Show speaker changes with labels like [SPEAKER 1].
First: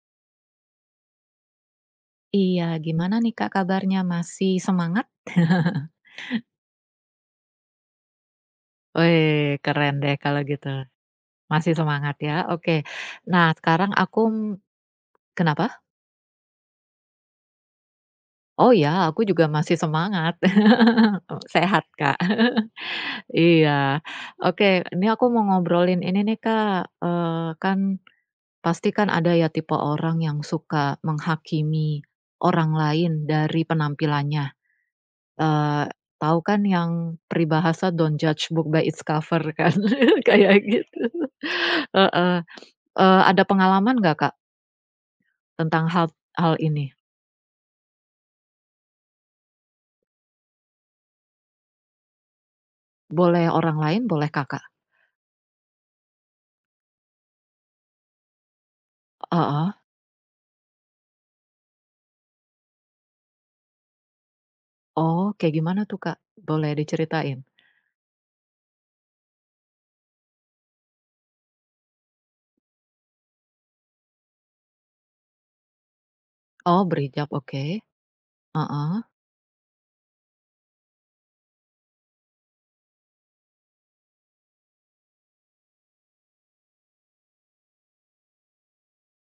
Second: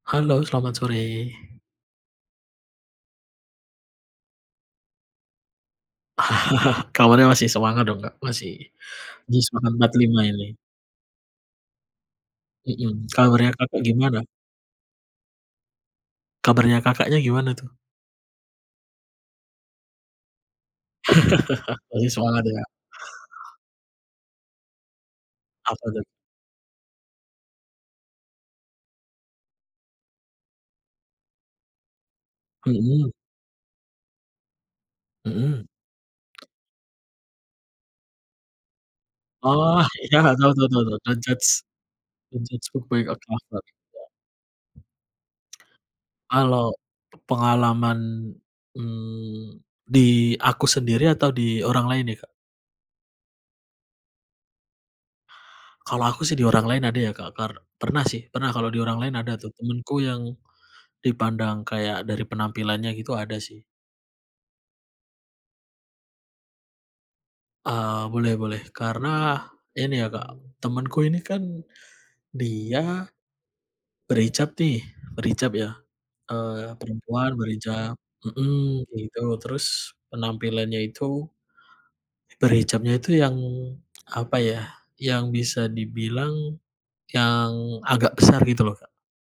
[SPEAKER 1] Halo, selamat sore.
[SPEAKER 2] Iya. Gimana nih Kak? Kabarnya. Masih semangat?
[SPEAKER 1] Kabarnya masih semangat dong, Kak. Masih. Masih
[SPEAKER 2] Weh!
[SPEAKER 1] semangat empat
[SPEAKER 2] Keren deh,
[SPEAKER 1] lima
[SPEAKER 2] kalo
[SPEAKER 1] ini.
[SPEAKER 2] gitu. Masih semangat ya? Oke.
[SPEAKER 1] Mhm.
[SPEAKER 2] Nah,
[SPEAKER 1] Kabarnya Kakak,
[SPEAKER 2] sekarang aku
[SPEAKER 1] gimana?
[SPEAKER 2] kenapa?
[SPEAKER 1] Kabarnya Kakaknya, gimana tuh?
[SPEAKER 2] Oh, ya. Aku juga masih semangat. Eee sehat,
[SPEAKER 1] Masih
[SPEAKER 2] Kak.
[SPEAKER 1] semangat, ya?
[SPEAKER 2] Iya. Oke. Ini aku mau
[SPEAKER 1] Apa tuh?
[SPEAKER 2] ngobrolin ini nih, Kak. Eee kan, pasti kan ada ya, tipe orang yang suka menghakimi orang
[SPEAKER 1] Heeh.
[SPEAKER 2] lain dari penampilannya.
[SPEAKER 1] Heeh.
[SPEAKER 2] Eee, tahu kan yang peribahasa, don't judge book by its cover, kan?
[SPEAKER 1] Oh, iya. Tahu
[SPEAKER 2] Kayak
[SPEAKER 1] tahu tahu tahu.
[SPEAKER 2] gitu.
[SPEAKER 1] Don't judge
[SPEAKER 2] Heeh.
[SPEAKER 1] don't judge book by
[SPEAKER 2] Eee,
[SPEAKER 1] its
[SPEAKER 2] ada
[SPEAKER 1] cover. Ya.
[SPEAKER 2] pengalaman nggak, Kak? Tentang hal hal
[SPEAKER 1] Kalo,
[SPEAKER 2] ini?
[SPEAKER 1] pengalaman eee, di aku sendiri, atau di orang lain nih Kak?
[SPEAKER 2] Boleh orang lain, boleh Kakak.
[SPEAKER 1] Kalau aku sih, di orang lain ada ya, Kak, kar pernah sih, pernah. Kalau di orang lain ada tuh.
[SPEAKER 2] Heeh.
[SPEAKER 1] Temenku yang dipandang kayak, dari penampilannya gitu ada sih.
[SPEAKER 2] Oh. Kayak gimana tuh, Kak? Boleh diceritain?
[SPEAKER 1] Eee, boleh boleh. Karena, ini ya Kak. Temen ku ini kan, dia berhijab nih, berhijab ya. Eee
[SPEAKER 2] Oh, berhijab.
[SPEAKER 1] perempuan
[SPEAKER 2] Oke.
[SPEAKER 1] berhijab mhm.
[SPEAKER 2] Heeh.
[SPEAKER 1] Gitu. Terus, penampilannya itu, berhijabnya itu yang apa ya, yang bisa dibilang, yang agak besar. Gitu loh, Kak.